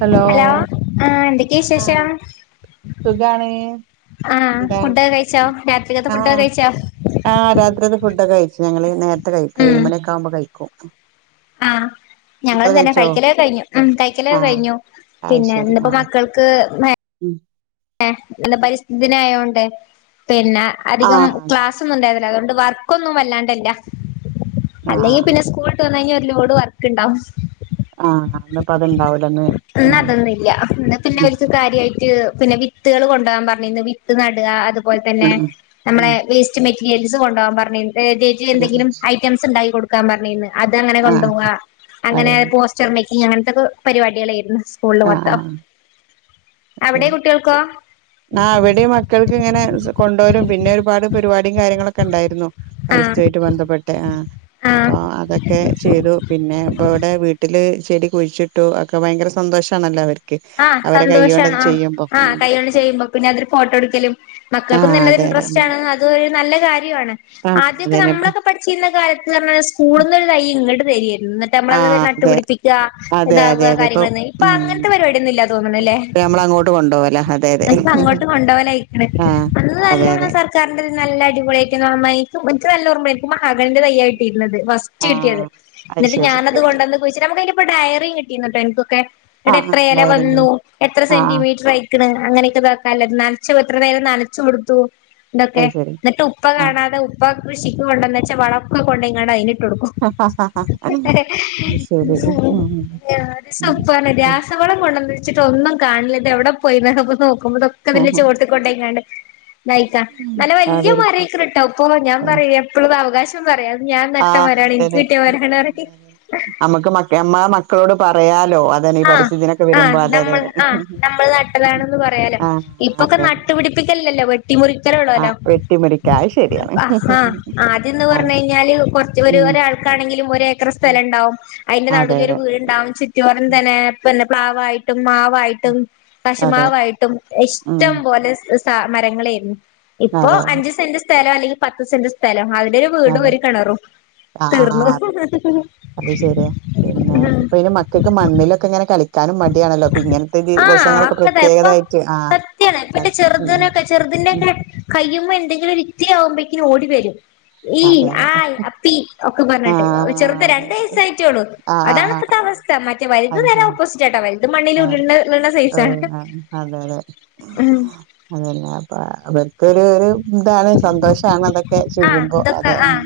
Hello ആ എന്തൊക്കെയ ആ വിശേഷം സുഖാണ് ആ എന്താ ഫുഡൊക്കെ കഴിച്ചോ രാത്രികത്തെ ആ ഫുഡൊക്കെ കഴിച്ചോ ആ രാത്രി ഫുഡൊക്കെ കഴിച്ചു ഞങ്ങള് നേരത്തെ കഴിക്കു ഉം ഏഴുമണി ഒക്കെ ആകുമ്പോ കഴിക്കും ഞങ്ങ നിങ്ങള് തന്നെ കഴിച്ചോ കഴിക്കലൊ കഴിഞ്ഞു ഉം കഴക്കലൊ ആഹ് കഴിഞ്ഞു അത് പിന്നെ ശരി ഇപ്പോ ആഹ് മക്കൾക്ക് മേ ഉം ഏ എന്താ പരിസ്ഥിതി ആയോണ്ട് പിന്നെ അധികം ആഹ് ക്ലാസ്സും ഉണ്ടായ ല്ല അതോണ്ട് വർക്കൊന്നും വല്ലാണ്ടേ ആഹ് അല്ലെങ്കി ആഹ് പിന്നെ സ്ക്കൂൾ വിട്ട് വന്ന് കഴിഞ്ഞ ലോട് വർക്ക് ഉണ്ടാവും ആഹ് ഇന്നിപ്പോ അത്ണ്ടാവൂലന്ന് ഇന്ന് ഉം അതൊന്നുംല്ല ഇന്ന് പിന്നെ ഉം അവർക്ക് കാര്യമായിട്ട് പിന്നെ വിത്തുകൾ കൊണ്ടുപോകാൻ പറഞ്ഞിന്ന് വിത്ത് നടുക അതുപോലെ തന്നെ ഉം നമ്മളെ ഉം വേസ്റ്റ് മറ്റി ൽസ് കൊണ്ട് പോവാൻ പറഞ്ഞ് ആഹ് എന്തെങ്കിലും ഐറ്റംസ് ഉണ്ടായി കൊടുക്കാൻ പറഞ്ഞന്ന് അത് അങ്ങനെ ആഹ് കൊണ്ടുപോവുക അതെ അങ്ങനെ പോസ്റ്റർ മേക്കിങ് അങ്ങനത്തെക്കെ പരിപാടികൾ ചെയ്യുന്നു സ്കൂളിൽ അതെ ആഹ് മൊത്തം ആഹ് എവിടെ ശരി കു ആ അവിടെയും മക്കൾക്ക് ഇങ്ങനെ കൊണ്ട് വരും പിന്നെ ഒരുപാട് പരിപാടിയും കാര്യങ്ങളൊക്കെ ഉണ്ടായിരുന്നു ആഹ് പരിസ്ഥിയുമായിയിട്ട് ബന്ധപ്പെട്ടെ ആഹ അപ്പൊ ആഹ് അതൊക്കെ ചെയ്തു പിന്നെ ഇപ്പ ഇവിടെ വീട്ടില് ചെടി കുഴിച്ചിട്ടു ഒക്കെ ഭയങ്കര സന്തോഷമാണല്ലോ അവർക്ക് ആഹ് അവരെ കൈ സന്തോഷാണ് കൊണ്ടത് ആഹ് ചെയ്യുമ്പ ആഹ് ഉ കൈകൊണ്ട് പിന്നെ അതൊരു ഫോട്ടോ എടുക്കലും ആ മക്കൾക്ക് നല്ല അതെ അതെ ഇന്ററസ്റ്റ് ഉം ആണ് അതൊരു നല്ല കാര്യം ആണ് ആ ആദ്യമൊക്കെ അതന്നെ ഇപ്പ നമ്മളൊക്കെ പഠിച്ചിരുന്ന കാലത്തെന്നു പറഞ്ഞാല് സ്കൂളിൽ നിന്ന് ഒരു തൈ ഇങ്ങോട്ട് തരികയായിരുന്നു എന്നിട്ട് ആ നമ്മളത് അതെ നട്ടുപിടിപ്പിക്കുക ഇതാകുക കാര്യങ്ങള് ഇപ്പൊ അങ്ങനത്തെ പരിപാടി അ അപ്പ നമ്മള അങ്ങോട്ട് കൊണ്ടുപോവല്ല അതെ അതെ അങ്ങോട്ട് കൊണ്ടപോലെയിക്കണല്ലേ ആ അന്ന് അതെ അതെ നല്ലോണം സർക്കാരിന്റെ നല്ല അടിപൊളിയായിട്ടും മറ്റ ന മകലിന്റെ തയ്യായിരുന്നു കിട്ടിയത് ഫസ്റ്റ് ആ കിട്ടിയത് അത് എന്നിട്ട് ശരി ഞാനത് കൊണ്ടെന്ന് കുഴിച്ചിട്ട് ഇപ്പൊ ഡയറി കിട്ടീന്നട്ടോ എനിക്കൊക്കെ ആഹ ആ ഡയറി വന്നു ഉണ്ടല്ലേ എത്ര ആ ആ സെന്റിമീറ്റർ ആയി അങ്ങനെയൊക്കെ നോക്ക നനച്ചത് എത്ര നേരം നനച്ചു കൊടുത്തു ഇതൊക്കെ അത് ശരി എന്നിട്ട് ഉപ്പ ആ കാണാതെ ഉപ്പ കൃഷി കൊണ്ടന്ന് വച്ചാ വളക്കെ കൊണ്ടു പോയി അതിലിട്ടു കൊടുക്ക അത് ശരി ഉം ആ അത് ഉം സൂപ്പറാണ് രാസവള അവിന്ന് വെച്ചട്ട ഒന്നും കാണില്ല ഇത് എവിടെ പോയ നോക്കുമ്പോതൊക്കെ അതിന്റെ ഉം. ചുവട്ടിൽക്കോട്ടേക്കണ്ട് നയിക്കാ നല്ലെ വലയ അതൊരു മാറിക്കിട്ടോ ഇപ്പൊ ഞാൻ പറയ എപ്പോഴും അവകാശം ഒ പറയാ അത് ഞാൻ നട്ട മരമാ ണ് എനിക്ക് കട്ടിയ മരാണൊക്കെ നമ്മുക്ക് മമ്മ മക്കളോട് പറയാലോ അതന്നെ ഈ ആഹ് പരിസ്ഥിതിനൊക്കെ ആഹ് വരുമ്പോ അതെ അതെ നമ്മൾ അതെ ആഹ് നമ്മൾ നട്ടതാണെന്ന് പറയാലോ ആഹ് ഇപ്പൊക്കെ അതെ ന അതെ പിടിപ്പിക്കലല്ലോ യൂറികാരമിടുമല്ലോ ആഹ് വെട്ടിമുറിക്ക അത് ശരിയാണ് ആഹ് ആഹ് ആദ്യമൊന്നു അതെ പറഞ്ഞു കഴിഞ്ഞാല് ഉം കൊറ രാൾക്കാണെങ്കിലും ഒരേക്കർ ഉം. സ്ഥലം ഉണ്ടാവും അതിന്റെ അതെ നടുവിലൊരു അതെ വീട്ണ്ടാവും ചുറ്റു ഒ ഉം, പിന്നെ പ്ലാവായിട്ട് ഉം. മാവായിട്ടും അതെ കശുമാവായിട്ടും ഉം ഇഷ്ടം പോലെ സ മരങ്ങളായിരുന്നു ഇപ്പൊ അതെ അതെ അഞ്ച് സെന്റ് സ്ഥലം അല്ലെങ്കിൽ പത്ത് സെന്റ് സ്ഥലം അതിന്റെ ഒരു വീടും ഒരു കിണറും ആ ആ അ തീർന്നു അത് ശരിയാ പിന്നെ ഇപ്പളെ മക്ക മണ്ണിലൊക്കെ ഇങ്ങനെ കളിക്കാനും മടിയാണല്ലോ അപ്പൊ ഇങ്ങനത്തെ ദിവസങ്ങളൊക്കെ പ്രത്യേകതായിട്ട് ആ വയ ഇപ്പ അതെ ഉം ഉം ചെറുതിനൊക്കെ ഉം ചെറുതിന്റെയൊക്ക കയ്യുമേൽ എന്തെങ്കിലും ഇത്തിരിയാകുമ്പോഴേക്കും ഓടി വരും ഈ അതെ അതെ ആയി അപ്പി ഒക്കെ ആ പറഞ്ഞിട്ട് ചെറുത് അതെ രണ്ട് അതെ വയസ്സേ ആയിട്ടോളു ആ ആ അതാണ് ആ ഇപ്പത്തെ അവസ്ഥ മറ്റ വലുത് അത് നേരെ നല്ലെ ശരി ഓപ്പോസിറ്റ് ആട്ടാ വര അത് മണ്ണില് ആ ഉരുണ്ട് ഉരുളണ ഏ, സൈസാ ഉം അതല്ലേ അപ്പൊ അവർക്കൊരു ഇതാണ് സന്തോഷമാണ് അതൊക്കെ ആഹ് ചെയ്യുമ്പോ ഇതൊക്കെ അതെ ആഹ്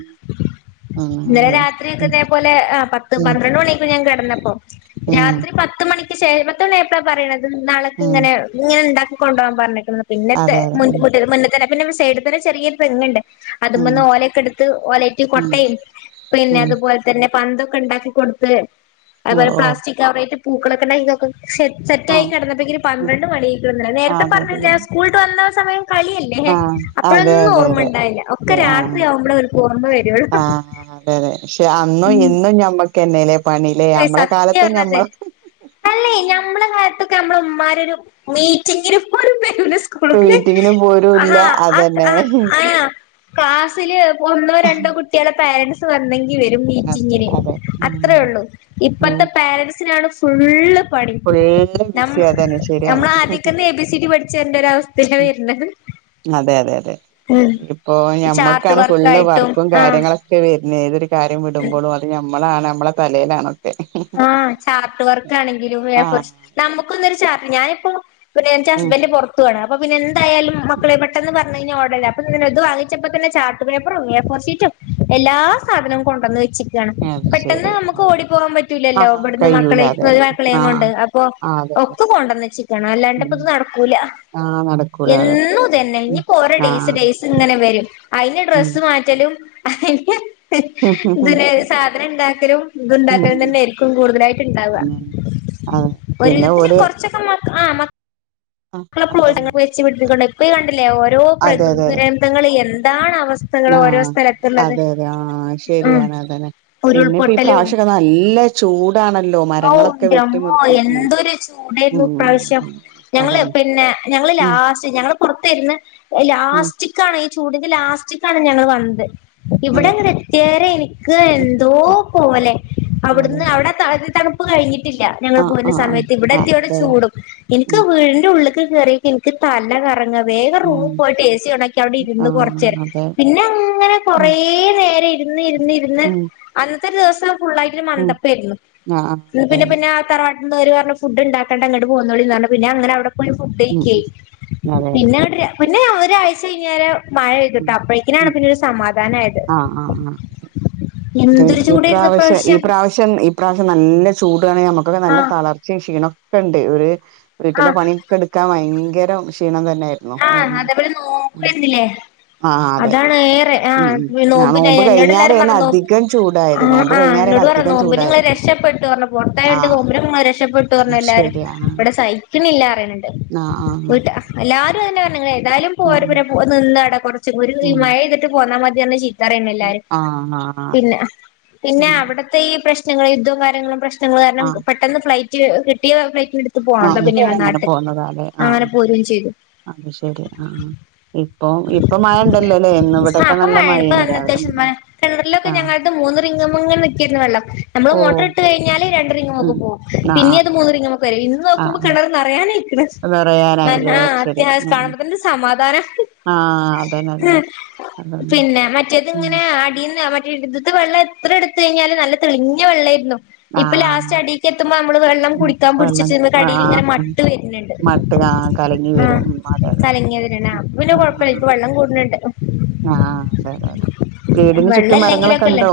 ഉം ഇന്നലെ അതെ രാത്രിക്കേ ഉം ഇതേ പോലെ പത്ത് ഉം പന്ത്രണ്ട് മണിയപ്പോ ഞാൻ കിടന്ന അ ഉം രാത്രി പത്ത് മണിക്ക് ശേഷം പത്ത് മണിയായപ്പോഴാ പറയണത് നാളക്ക് ഉം ഇങ്ങനെ ഇങ്ങനെയുണ്ടാക്കി കൊണ്ടുപോവാൻ പറഞ്ഞക്കുന്നത് പിന്നത്തെ അതെ അതെ മുട്ട മുന്ന തന്നെന്നെ സൈഡിൽ തന്നെ ചെറിയൊരു തെങ്ങുണ്ട് ഉം അതിമിന്ന് ഓലൊക്കെ എടുത്ത് ഓലറ്റ ഉം കൊട്ടയും ഉം പിന്നെ ഉം അതുപോലെ തന്നെ പന്തൊക്കെ ഉണ്ടാക്കി കൊടുത്ത് ഓ അതുപോലെ ഓ പ്ലാസ്റ്റിക് കവറായിട്ട് പൂക്കളൊക്കെണ്ടാക്കിതൊക്കെ െ സെറ്റ് ആ ആയി കിടന്നപ്പോഴക്കക്ക് ഒരു ഉം. പന്ത്രണ്ട് മണിന്നല്ലേ ആ നേരത്തെ അതെ അതെ പറഞ്ഞില്ല അതെ സ്കൂളുട്ട് വന്ന സമയം കളിയല്ലേ ആ അതെ അപ്പോഴൊന്നും അതെ ഓർമ്മ അതെ ഉണ്ടാവില്ല ഒക്കെ ശരി ആ രാത്രി ആവുമ്പോഴേ അവർക്ക് ഓർമ്മ വരുള്ളു ആഹ് അതെ അതെ പക്ഷെ അന്നും ഇന്നും ഞമ്മക്കന്നെല്ലേ പണില്ലേ ല്ലേ നമ്മളെ സത്യം കാലത്തും പറഞ്ഞത് ഞമ്മള് അല്ലേ ഞമ്മള കാലത്ത് നമ്മുടെ ഉമ്മാരുടെ മീറ്റിങ്ങിന് പോയി മീറ്റിങ്ങിനും പോരും ഇല്ല ആ അതന്നെ ആ ആ ക്ലാസ്സില് ഒന്നോ രണ്ടോ കുട്ടികളെ പാരന്റ്സ് വന്നിൽ വരും അതെ മീറ്റിംഗ്ങ്ങിനു അതെ ഉം അത്ര ഉള്ളൂ ഉം ഇപ്പത്തെ പേരെന്റ്സ്നാണ് ഫുള്ള് പണി ഫുള്ള് ബിസി അതന്നെ ശരിയാണ് നമ്മൾ ആദ്യക്കൊന്ന് എബിസിടി പഠിച്ച് വരണ്ട അവസ്ഥയിലാണ് വര്ന്നെ അതെ അതെ അതെ ഇപ്പൊ ചാർട്ട് ഞമ്മുക്കാണ് ഫുള് വർക്കായിട്ടും വർക്കും ആഹ് കാര്യങ്ങളൊക്കെ വരു പിന്നെ ഏതൊരു കാര്യം വിടുമ്പോളും അത് നമ്മളാണ് നമ്മള തലയിലാണത് ആഹ് ചാർട്ട് വർക്കാണെങ്കിലും എ ഫോർ ആഹ് നമ്മുക്ക്ക്കോന്നരു ചാർട്ട് ഞാനിപ്പോ പിന്നെ എനിക്ക് ഉം ഹസ്ബന്ഡറ് പൊറത്തു വാണ് അപ്പൊ പിന്നെ എന്തായാലും മക്കളെ പെട്ടെന്ന് പറ ഓഡർ അപ്പെ ഇത് വാങ്ങിച്ചപ്പോന്നെ ചാർട്ട് പേപ്പും എ ഫോർഷീറ്റും എല്ലാ സാധനവും കൊണ്ടന്ന് വെച്ചിന് അത് പെട്ടെന്ന് ശരി നമുക്ക് ഓടി പോകാൻ പറ്റും ല്ലോ ആഹ് ഇവിടന്ന് കഴിയൂല മക്കളെ അതെ ഇപ്പ അതെ മക്കളെ ആഹ് കൊണ്ട് അപ്പൊ ആഹ് അതെ അതെ ഒക്കെ കൊണ്ടന്ന് വെച്ചിക്കണ് അല്ലാണ്ട് ഉം ഇപ്പ ഇത് നടക്കൂല ആഹ് നടക്കൂല അതെ എന്നു ഇതന്നെ ഉം ഇനിപ്പോ ഡേയ്സ് ആഹ് ഡേസ് ഇങ്ങനെ വരും അയിന്റെ ഉം ഡ്രസ്സ് മാറ്റല് ഉം ഉം സാധന ഉണ്ടാക്കലും ഉം ഉം ഇണ്ടാക്കലും തന്നെആയിരിക്കും കൂടുതലായിട്ട് ഇണ്ടാവ അങ്ങനെ അതെ ഒരു പിന്നെ വിധത്തിന് ഓല് കൊറച്ചൊക്കെ മ ആ ആഹ് അതന്നെ വെച്ച്പിടിത്തിട്ടണ്ട് ഇപ്പ കണ്ടില്ലേ ഓരോ അതെ പ്രകൃതി അതെ അതെ ദുരന്തങ്ങള് എന്താണ് അവ അവസ്ഥകള് ഓരോ ആഹ് സ്ഥലത്തള്ളത് അതെ അതെ ആഹ് ഉം ശരിയാണ് അതന്നെ പിന്നെ ഇപ്പ ഈ ഉരുൾപൊട്ടലും പ്രാവശ്യൊക്കെ നല്ല ചൂടാണല്ലോ ഓ മരങ്ങളൊക്കെ ന്റമ്മോ വെട്ടിമുറിച്ച് ഉം എന്തൊരു ചൂട് എന്തെയിരുന്നു ഉം പ്രാവശ്യം അതന്നെ അതന്നെ പിന്നെ ഞങ്ങള് ഉം ലാസ്റ്റ് ആയിരുന്നു ഞങ്ങള് പൊറത്തഇരുന്നേ ഉം ലാസ്റ്റ്ക്കാണ് ചൂടി ലാസ്റ്റിക്കാണ് ഞങ്ങൾ വന്നത് ഇവിടെ അതെ ഡങ്ങനെ എത്യേരം എനിക്ക് ഉം എന്തോ ഉം പോലെ അതെ അവിടുന്ന് അതെ അവിടെ [unintelligible] കഴിഞ്ഞിട്ടില്ല ഞങ്ങൾ ആഹ് പോരുന്ന ആഹ് ആഹ് സമയത്ത് ഇവിടെ ആഹ് എത്തിയവിടെ അതെ അതെ ചൂടും എനിക്ക് ഉം വീടിന്റെ ഉള്ളിൽ ഇങ്ങട് കേറിക്ക് എനിക്ക് തല കറ- ങ്ങ് വേഗം ഉം റൂമിൽ പോയിട്ട് എ സി ഓണാക്കി അവിടെ ഇരുന്ന് ആഹ് കൊറച്ചേരം അതെ പിന്നെ അങ്ങനെ ഉം കൊറേ നേരം ഇ- ഇരുന്ന് ഇരുന്ന് ഇരുന്ന് ഉം അന്നത്തെ ദിവസം ഫുള്ളായിട്ട് ഒരു ഉം മന്തപ്പായിരുന്നു ആഹ് അതെ പിന്നെ അതെ പിന്നെ തറവാ- അന്ന് അവര് പറഞ്ഞു ഫുഡ് ഇണ്ടക്കണ്ട ഇങ്ങട്ട് പോന്നോളി പറഞ് പിന്നെ അങ്ങനെ അവിടെ - പോയി ഫുഡ് ഉം ഉം കഴിക്കായി അതെ അതെ പിന്നെവിടെ പിന്നെ ഒരാഴ്ച കഴിഞ്ഞേരം- മഴ ഉം പെയ്തിട്ടും അപ്പോഴേക്കിനാണ് ഉം പിന്നെ ഒരു സമാധാനയത് ആഹ് ആഹ് അതെ ഈ പ്രവശ്യം ഈ പ്രാവശ്യം ഈ പ്രാവശ്യം നല്ല ചൂട് നമക്കൊക്കെ നല്ല ആഹ് തളർച്ചയും ക്ഷീണംക്കെ ഉണ്ട് ഒരു വീട്ടിലെ ആഹ് പണിയൊക്കെടുക്കാൻ ഭയങ്ക- ഭയങ്കരം ക്ഷീണം തന്നെ ആഹ അതവിടെ നോക്കുന്നില്ലേ ആഹ് അതെ അതാണ് ഏറെ- ആഹ ഉം ഉം ആ നോമ്പിന നോമ്പ് എന്നോട് എല്ലാരും കഴിഞ്ഞാരേണ് പറഞ്ഞു അധികം ചൂടായത് ആ് നോമ്പ് ആഹ് കഴിഞ്ഞാരേണ് എന്നോട് പറഞ്ഞ അധികം നോമ്പിന് നിങ്ങള് ചൂടായത് രക്ഷ- പെട്ടു പറഞ്ഞു പൊറത്തായണ്ട് ആഹ് നോമ്പിന് രക്ഷപ്പെട്ടു അത് പറഞ്ഞു എല്ലാരും ശരി ആഹ് ഇവിടെ സഹിക്കുന്നില്ല പറയുന്നുണ്ട് ആഹ് ആഹ് വീട്ട ആഹ് എല്ലാ- പറഞ്ഞെ ഏതാലും പോ ഉം പിന്നെ നിന്ന അടെ കുറച്ചും ഒരു ഉം മഴ പെയ്തിട്ട് പോന്നാൽ മതി പറഞ് ചിരി പറയയുന്നെല്ലാരും ആഹ് ആഹ് അതെ പിന്നെ പിന്നെ ഉം അവിടത്തെ ഈ പ്രശ്- യുദ്ധവും കാര്യങ്ങളും പ്രശ്നങ്ങളും കാരണം ആഹ് പെട്ടന്ന് ഫ്ലൈറ്റ് കിട്ടിയ ഫ്ലൈറ്റെടു, - പോണ്ടോ പിന്നെ ആഹ് അങ്ങനെ നാട്ടിൽ പോന്നതാല്ലേ അങ്ങനെ ആഹ് പോരുകയും ചെയ്തു അത് ശെരി ആ ഇപ്പൊ ഇപ്പൊ മഴ ഉണ്ടല്ലോല്ലേ ഇന്ന് ഇവിടെക്കെ നല്ല മഴയെന് രാവിലെ ഉം കെണറിലൊക്കെ ആ ഞങ്ങളത് മൂന്ന് റിംങ്ങ്ങമ്മ ഇങ്ങനെ നിക്കിരുന്നു വെള്ളം നമ്മള് ഓ മോട്ടർ ഇട്ട് കഴിഞ്ഞാൽ ല് രണ്ട് റിങ്ങൊക്കെമ്മ ഉം പോവും ആ ആ പിന്നെ അത് മൂന്ന്റിങ്ങൊക്കെമ്മ വരും ഇന്ന് നോക്കുമ്പോ കേണറു നറയായിക്കാണ് നറയാറായി ശരി ഉം [unintelligible] ഉം കാണുമ്പോ തന്നൊരു സമാധാനം ആ അതന്നെ അതന്നെ അതാണ് പിന്നെ മറ്റേത് ഉം ഇങ്ങനെ അടീന്ന് മറ്റേ ഇത് വെള്ളം എത്ര എടു- എടുത്ത് കഴിഞ്ഞാലും നല്ലെ തെളിഞ്ഞ വെള്ളായിരുന്നു ആ ഇപ്പൊ ലാസ്റ്റ് അടിക്ക് എത്തുമ്പോ നമ്മള് വെള്ളം ഉം കുടിക്കാൻ വെള്ളം പിടിച്ചിട്ട് അടിൽ ഇങ്ങനെ മട്ട് വരുന്നുണ്ട് ആഹ് കലങ്ങി ആ വരുന്ന കലങ്ങിയതിന ആ അപ്പൊ പിന്നെ കൊഴപ്പമില്ല ഇപ്പ വെള്ളം കൂടുന്നുണ്ട് ആഹ ബരോബെ [unintelligible] വെള്ള ഇല്ലെങ്കിലുംക്കെല്ലേ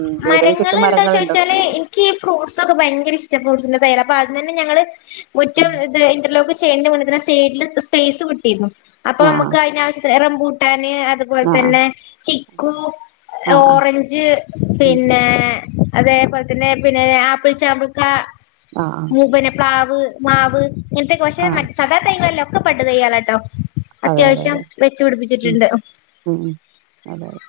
ഉം വീടിന് ചുറ്റും മരങ്ങണ്ടോ മരങ്ങളുണ്ടോ ചോദിച്ചാല് ഉം എനിക്ക്ഈ ഫ്രൂട്ട്സ്ൊക്കെ ഭയങ്കര ഇഷ്ട്ട [unintelligible] ഞങ്ങളെ ഉം ഇന്റർലോക്ക് ചെയ്യണ്ട സ്പേസ് കിട്ടയിരുന്നു അപ്പൊ ആ നമുക്ക് അതിന ആവശ്യത്തി റംപൂട്ടാന് അതുപോലെ ആ ആ തന്നെ ചിക്കു- ആ ആ ആ ഓറഞ്ച് ഉം ഉം. പിന്നെ അതേപോലെ തന്നെ പിന്നെ ആപ്പിൾ ചാമ്പക്ക ആ ആ പ്ലാവ്, മാവ് ഇനത്തെ കൊറേ ആ ആ സദാ കൈങ്ങളല്ല ഒക്കെ പട്ടത് തെയ്യാലാട്ടോ അതെ അതെ അത്യാവശ്യം അതെ വെച്ചു ഉം പിടിപ്പിച്ചിട്ടുണ്ട് ഉം ഉം. അതെ അതെ.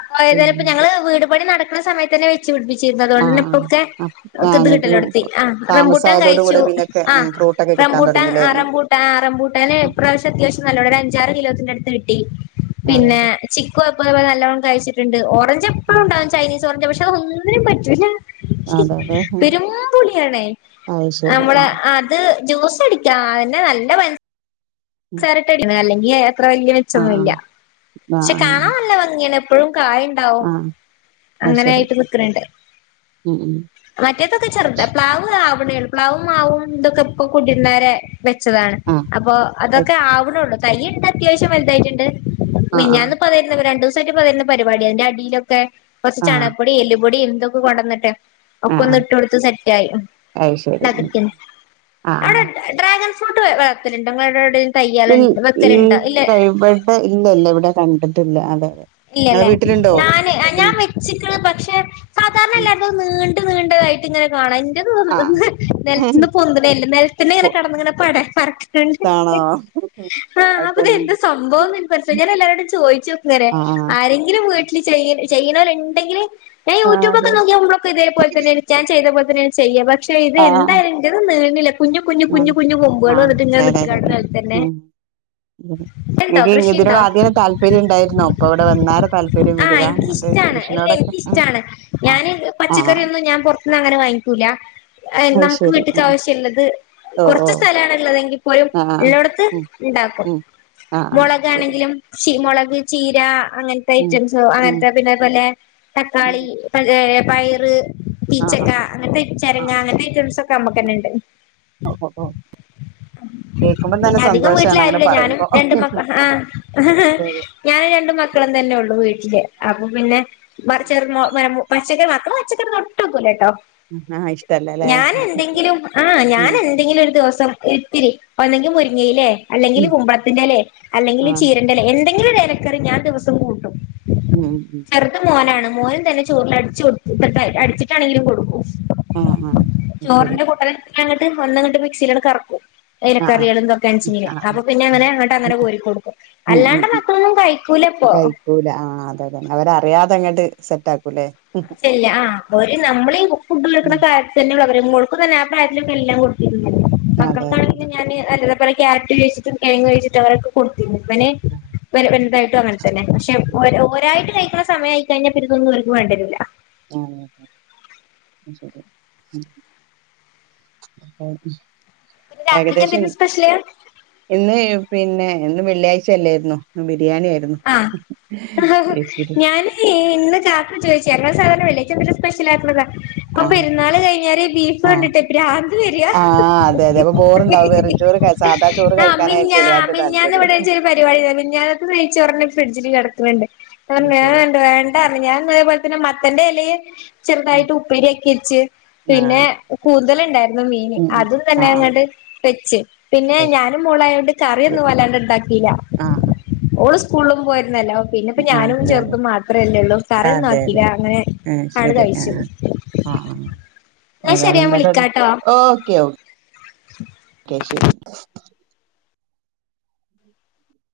അപ്പൊ ഏതാലും ഇപ്പോ പിന്നെ ഞങ്ങള് വീട് പണി നടക്കുന്ന സമയത്ത് തന്നെ പിടിപ്പിച്ചിരുന്നു അതുകൊണ്ട്ന്നെ ആഹ് ഇപ്പൊക്കെ ആഹ് ആഹ് ഇത് ഞങ്ങക്ക് കിട്ടലെടുത്തി ആ് റംബൂട്ടൻ താമസായതോട് കഴിച്ചു കൂടെ പിന്നൊക്കെ ആ് ഉം ഫ്രൂട്ടൊക്കെ കിട്ടാൻ ംബൂട്ടാ തുടങ്ങില്ലേ ആ ഉം റമ്പൂട്ടാ റമ്പൂട്ടൻ ഉം പ്രാവശ്യം അത്യാവശം നല്ല ഒരു അഞ്ചാറ് കിലോത്തിന്റെ അടുത്ത് കിട്ടി അതെ പിന്നെ അതെ ചിക്കു അ നല്ലോണം കഴിച്ചിട്ടുണ്ട്ഓറഞ്ച് എപ്പഴും ആഹ് ഉണ്ടാവും ചൈനീസ് ഓറഞ്ച് പക്ഷെ അത് ഒന്നിനും പറ്റില്ലല്ല അതെ അതെ ഉം വരുപുളിയണേ അത് ശരി നമ്മള ആഹ് അത് ജ്യൂസ്- അതിന്റ നല്ല വലുത് ഉം ഉണ്ട് അത്ര വല്യ ആഹ് മെച്ചൊന്നുമല്ല ആഹ് പക്ഷെ ആഹ് കാണ നല്ല ഭംഗി എപ്പോഴും കായ ഉണ്ടാവും ആഹ് ആഹ് അത് അങ്ങനെ ശരി ആയിട്ട് നിക്കണണ്ട് ഉം ഉം മറ്റേതൊക്കെ ചെറു പ്ലാവ്- അവിടെ എളുപ്പളാവും മാവും ഇതൊക്കെ കൂട്ടിരന്നേ വെച്ചതാണ് ആഹ് അപ്പൊ ആഹ് അതൊക്കെ ആവണള്ളു തൈുണ്ട് അത്യാവശ്യം വലുതായിട്ടുണ്ട് പി ആഹ് ഞാനന്ന് പറരുന്നത് രണ്ട് ദിവസംമായിട്ട് പതരുന്ന പരിപാടിയാണ് എന്റെ അടിയിലൊക്കെ കുറച്ച് ആഹ് ചണകപ്പൊടി, എല്ലുപൊടിയും, ഇതൊക്കെ കൊണ്ടുവന്നിട്ട് ഒക്കെ ആഹ് ഒന്ന് ആഹ് ഇട്ട കൊടുത്ത് സെറ്റ് ആയി അത് ശരി [unintelligible] ആഹ് അവിടെ ഡ്രാഗ ഫ്രൂട്ട് വലർത്തലുണ്ടോ നിങ്ങടാവിടെയും? ഇ [unintelligible] ഇല്ല ഇല്ല ഇവിടെ കണ്ടിട്ടില്ല അതെ അതെ നിങ്ങളെ ഇല്ലല്ലേ വീട്ടിലുണ്ടോ ഞാന് ഞാൻ വെച്ചിക്കള് പക്ഷെ സാധാരണല്ല അത് നീണ്ട് നീണ്ടതായിട്ട് കാണ എന്റെ തോന്ന നിലത്തിന്ന് ആഹ് പൊന്തലല്ല നൽത്തിന്ന ഇങ്ങനെ കടന്ന ഇങ്ങനെ പട പറണ്ട് ആ ആ അപ്പൊത എന്ത് സംഭവംന്ന് എന കുറച്ച ഞാൻ എല്ലാരരോടും ചോദിച്ചു നോക്കുന്നേരെ ആഹ് ആരെങ്കിലും വീട്ടില് ചെയ്യ ചെയ്യണവര്ണ്ടെങ്കില് യൂട്യൂബ്ക്കെ ആഹ് നോക്കിയ നമ്മക്ക ഇതേപലെന്നെയ ാൻ ചെയ്േ പോലെ തന്നെയ ചെയ്യ പക്ഷെ ഇത് ആഹ് എന്തായിങ്കിലും നീണില്ല കുഞ്ഞു കുഞ്ഞു കുഞ്ഞു ആഹ് കുഞ്ഞ് കൊമ്പുക വന്നിട്ട് ഇങ്ങനെ അതെ അതെ നിക്കാ അതെ ആ നെൽ തന്നെ ഉം ഉം എനിക്ക് ഇതിനോട് ആദ്യന താല്പര്യം ഉണ്ടായിുന്നോ അപ്പൊ ആ എനിക്കിഷ്ടാണ് എല്ല കൃഷിനോടൊക്കെ ഉം എനിക്കിഷ്ടണ് ആഹ് ഞാന് ആഹ് പച്ചക്കറിയൊന്നും ഞാൻ പൊ അങ്ങന വാങ്ങിക്കൂല അത് നമുക്ക് ശരി വീട്ടക്ക് ആഹ് ആവശ്യംമുള്ളത് ഓ ഓ കുറച്ച് സ്ഥലണ ഉള്ളതെങ്കിൽ പോലും ആഹ് ഉള്ളടത്ത് ഉം ഇണ്ടാക്കും ഉം ആഹ് ആഹ് മുളക ശരി ആണെങ്കിലും ഉം മുളക് ചീര അങ്ങനത്തെ ഉം ഐറ്റംസോ ഉം അങ്ങനത്തെ പിന്നെപോലെ തക്കാളി, ഉം പയറ് ആഹ് തീച്ചക്ക അങ്ങനത്തെ ചരങ്ങ അങ്ങനത്തെ ഐറ്റംസ് ഒക്കെ നമ്മുക്ക്ന്നെണ്ട് ഒ ഓ കേക്കുമ്പം പിന്നെ തന്നെ അധികം വീട്ടില സന്തോഷാണ് അങ്ങനെ ആരുല്ലോ ഞാനും പറയുമ്പോ രണ്ട മക്ക ആ അതെ ഞാൻ രണ്ട മക്ക മക്കളം തന്നെ ഉള്ളു വീട്ടില് അപ്പൊ പിന്നെ [unintelligible] പച്ചക്കറി മാത്ര പച്ചക്കറി നൊട്ടുംക്കൂല കേട്ടോ അതെ ആഹ് ഇഷ്ടല്ലല്ലേ ഞൻ എന്തെങ്കിലും ആ ഞാന ഉം എന്തെങ്കിലും ഒരു ദിവസം ഇത്തിരി ഒന്നെങ്കിൽ മുരിങ്ങയിലേ അല്ലെങ്കിൽ ഉം കുമ്പളത്തിന്റെലേ അല്ലെങ്കിൽ ആഹ് ചീരറേ എന്ത എ രക്കറി ഞാൻ ദിവസം കൂട്ടും ഉം ഉം ഉം ചെറുത മോനാണ് മോനും തന്നെ ചോറിൽ അടിച്ചു അടിച്ചിട്ടാണെങ്കിലും കൊടുക്കും ആ ആ ശരി. ങ്ങട്ട്ന്നങ്ങട്ട് മിക്സയിലോടെ കറക്കും ആഹ് ആഹ് ഇലക്കറികൾ എന്തൊക്കെ ആഹ് അണിച്ച ആഹ് അപ്പ പിന്നെ ആഹ് അങ്ങനെ അങ്ങട്ട് അങ്ങനെ കോരിക്ക കൊടുക്കും ഉം ഉം അല്ലാണ്ട് ഉം മക്കളൊന്നും കഴി ക്കൂല കഴിക്കൂല ആ അതെ അതെന്നെ അവരറിയാതെ അങ്ങോട്ട് സെറ്റ് ആക്കൂല്ലേ ഉം ചെല്ല് ആ ഒര് നമ്മള് ഈ ബുക് ഫുഡ് വെക്ക്ണ ഉം. കാര്യത്തിതന്നൊള്ളൂ അവര് മോൾക്കും തന്നെ ആ പ്രായത്തിലൊക്കെ എല്ലാം കൊടുത്തീന്നു ഞാന് അതെ അതെ മക്കൾക്കാണെങ്കിലും ഞാന് അലുവ വടെ ക്യാരറ്റ് കഴിച്ചിട്ടും കെഴങ് കഴിച്ചിട്ടും അവരൊക്കെ കൊട് വന് വര് വല്തായിട്ടും അങ്ങനെ തന്നെ പക്ഷെ ഒര് ഓരായിട്ട് കയി ക്കണ സമയായി കഴിഞ്ഞാ പിന്നെ ഇതൊന്നും ഓര്ക്ക് വേണ്ടേരൂല്ല. ആ ആ ആ അത് ശെരിയാമ് പിന്നെ രാത്രിക്ക് ഏകദേശം എന്തേലും സ്പെഷ്യല് ഇന്ന് പിന്നെ ഇന്ന് വെള്ളിയാഴ്ച അല്ലാര്ന്നോ ന്ന് പിൻ ആ ആഹ് ബീഫ് ബിരിയാണി ഞാന് ഇന്ന് കാക്കു ചൊയ്ച്ചങ്ങൾ സാ വെള്ളിയാഴ്ച ന്തേലും സ്പെഷ്യലാക്ക്ണതാ പ്പൊ ആഹ് പെരുന്നാള് കഴിഞ്ഞാര് ബീഫ് ആഹ് കണ്ടിട്ട് പ്രാന്ത് വരാ ആഹ് അതെ അതെ അപ്പൊ ബോറുണ്ടാവും വെറും ചോറ് കഴി സാധാ ചോറ് ആ കഴിക്കാനായിരിക്കും മിഞ്ഞാ ആ എല്ലാർക്കും മിഞ്ഞാന്ന് താല്പര്യം ഇവിടെെച്ചൊരു പരിപാടിയിണ്ടായ് മിഞ്ഞാന്നത്തെ നയിച്ചോറ് ഫ്രിഡ്ജില് കെടക്ക്ണിണ്ട്. അത് ഞാനറഞ്ഞു ഏ ശരി ന്ന്ട്ട് വേണ്ടാറഞ്ഞു ഞാൻന്ന് അതേപോലെ തന്നെ മത്തന്റെ ഇലയെ ചെറുതായിട്ട് ഉപ്പേര്യാക്കേച്ച് പിന്നെ ആഹ് കൂന്തൽ ഇണ്ടാര്ന്നു മീന് ഉം ഉം അതും തന്നെ ആഹ് ആഹ് അങ്ങട് വെച്ച് പിന്നെ അത് ഞാനും മോളായോണ്ട് ശരി കറിയൊന്നും വല്ലാണ്ട് ഇണ്ടാക്കീല്ല. ആഹ് ഓള് സ് സ്കൂളും പോയിരുന്നല്ലോ സ്‌കൂളിലും പോയിര്ന്നല്ലോ പിന്നെപ്പൊ ആഹ് ആഹ് ഞാനും അതെ അതെ ചെറുതും മാത്രല്ലേ ഉള്ളൂ. കറിയൊന്നും ആക്കീല്ല അങ്ങനെ ആ ആണ് ശരി ആ കഴിച്ചു ആ ആ എന്നാ ശരി ഏതായാലും ഞാൻ എന്താകട് വിളിക്കാട്ടോ ഓക്കെ ഓ ക്കെ ശരി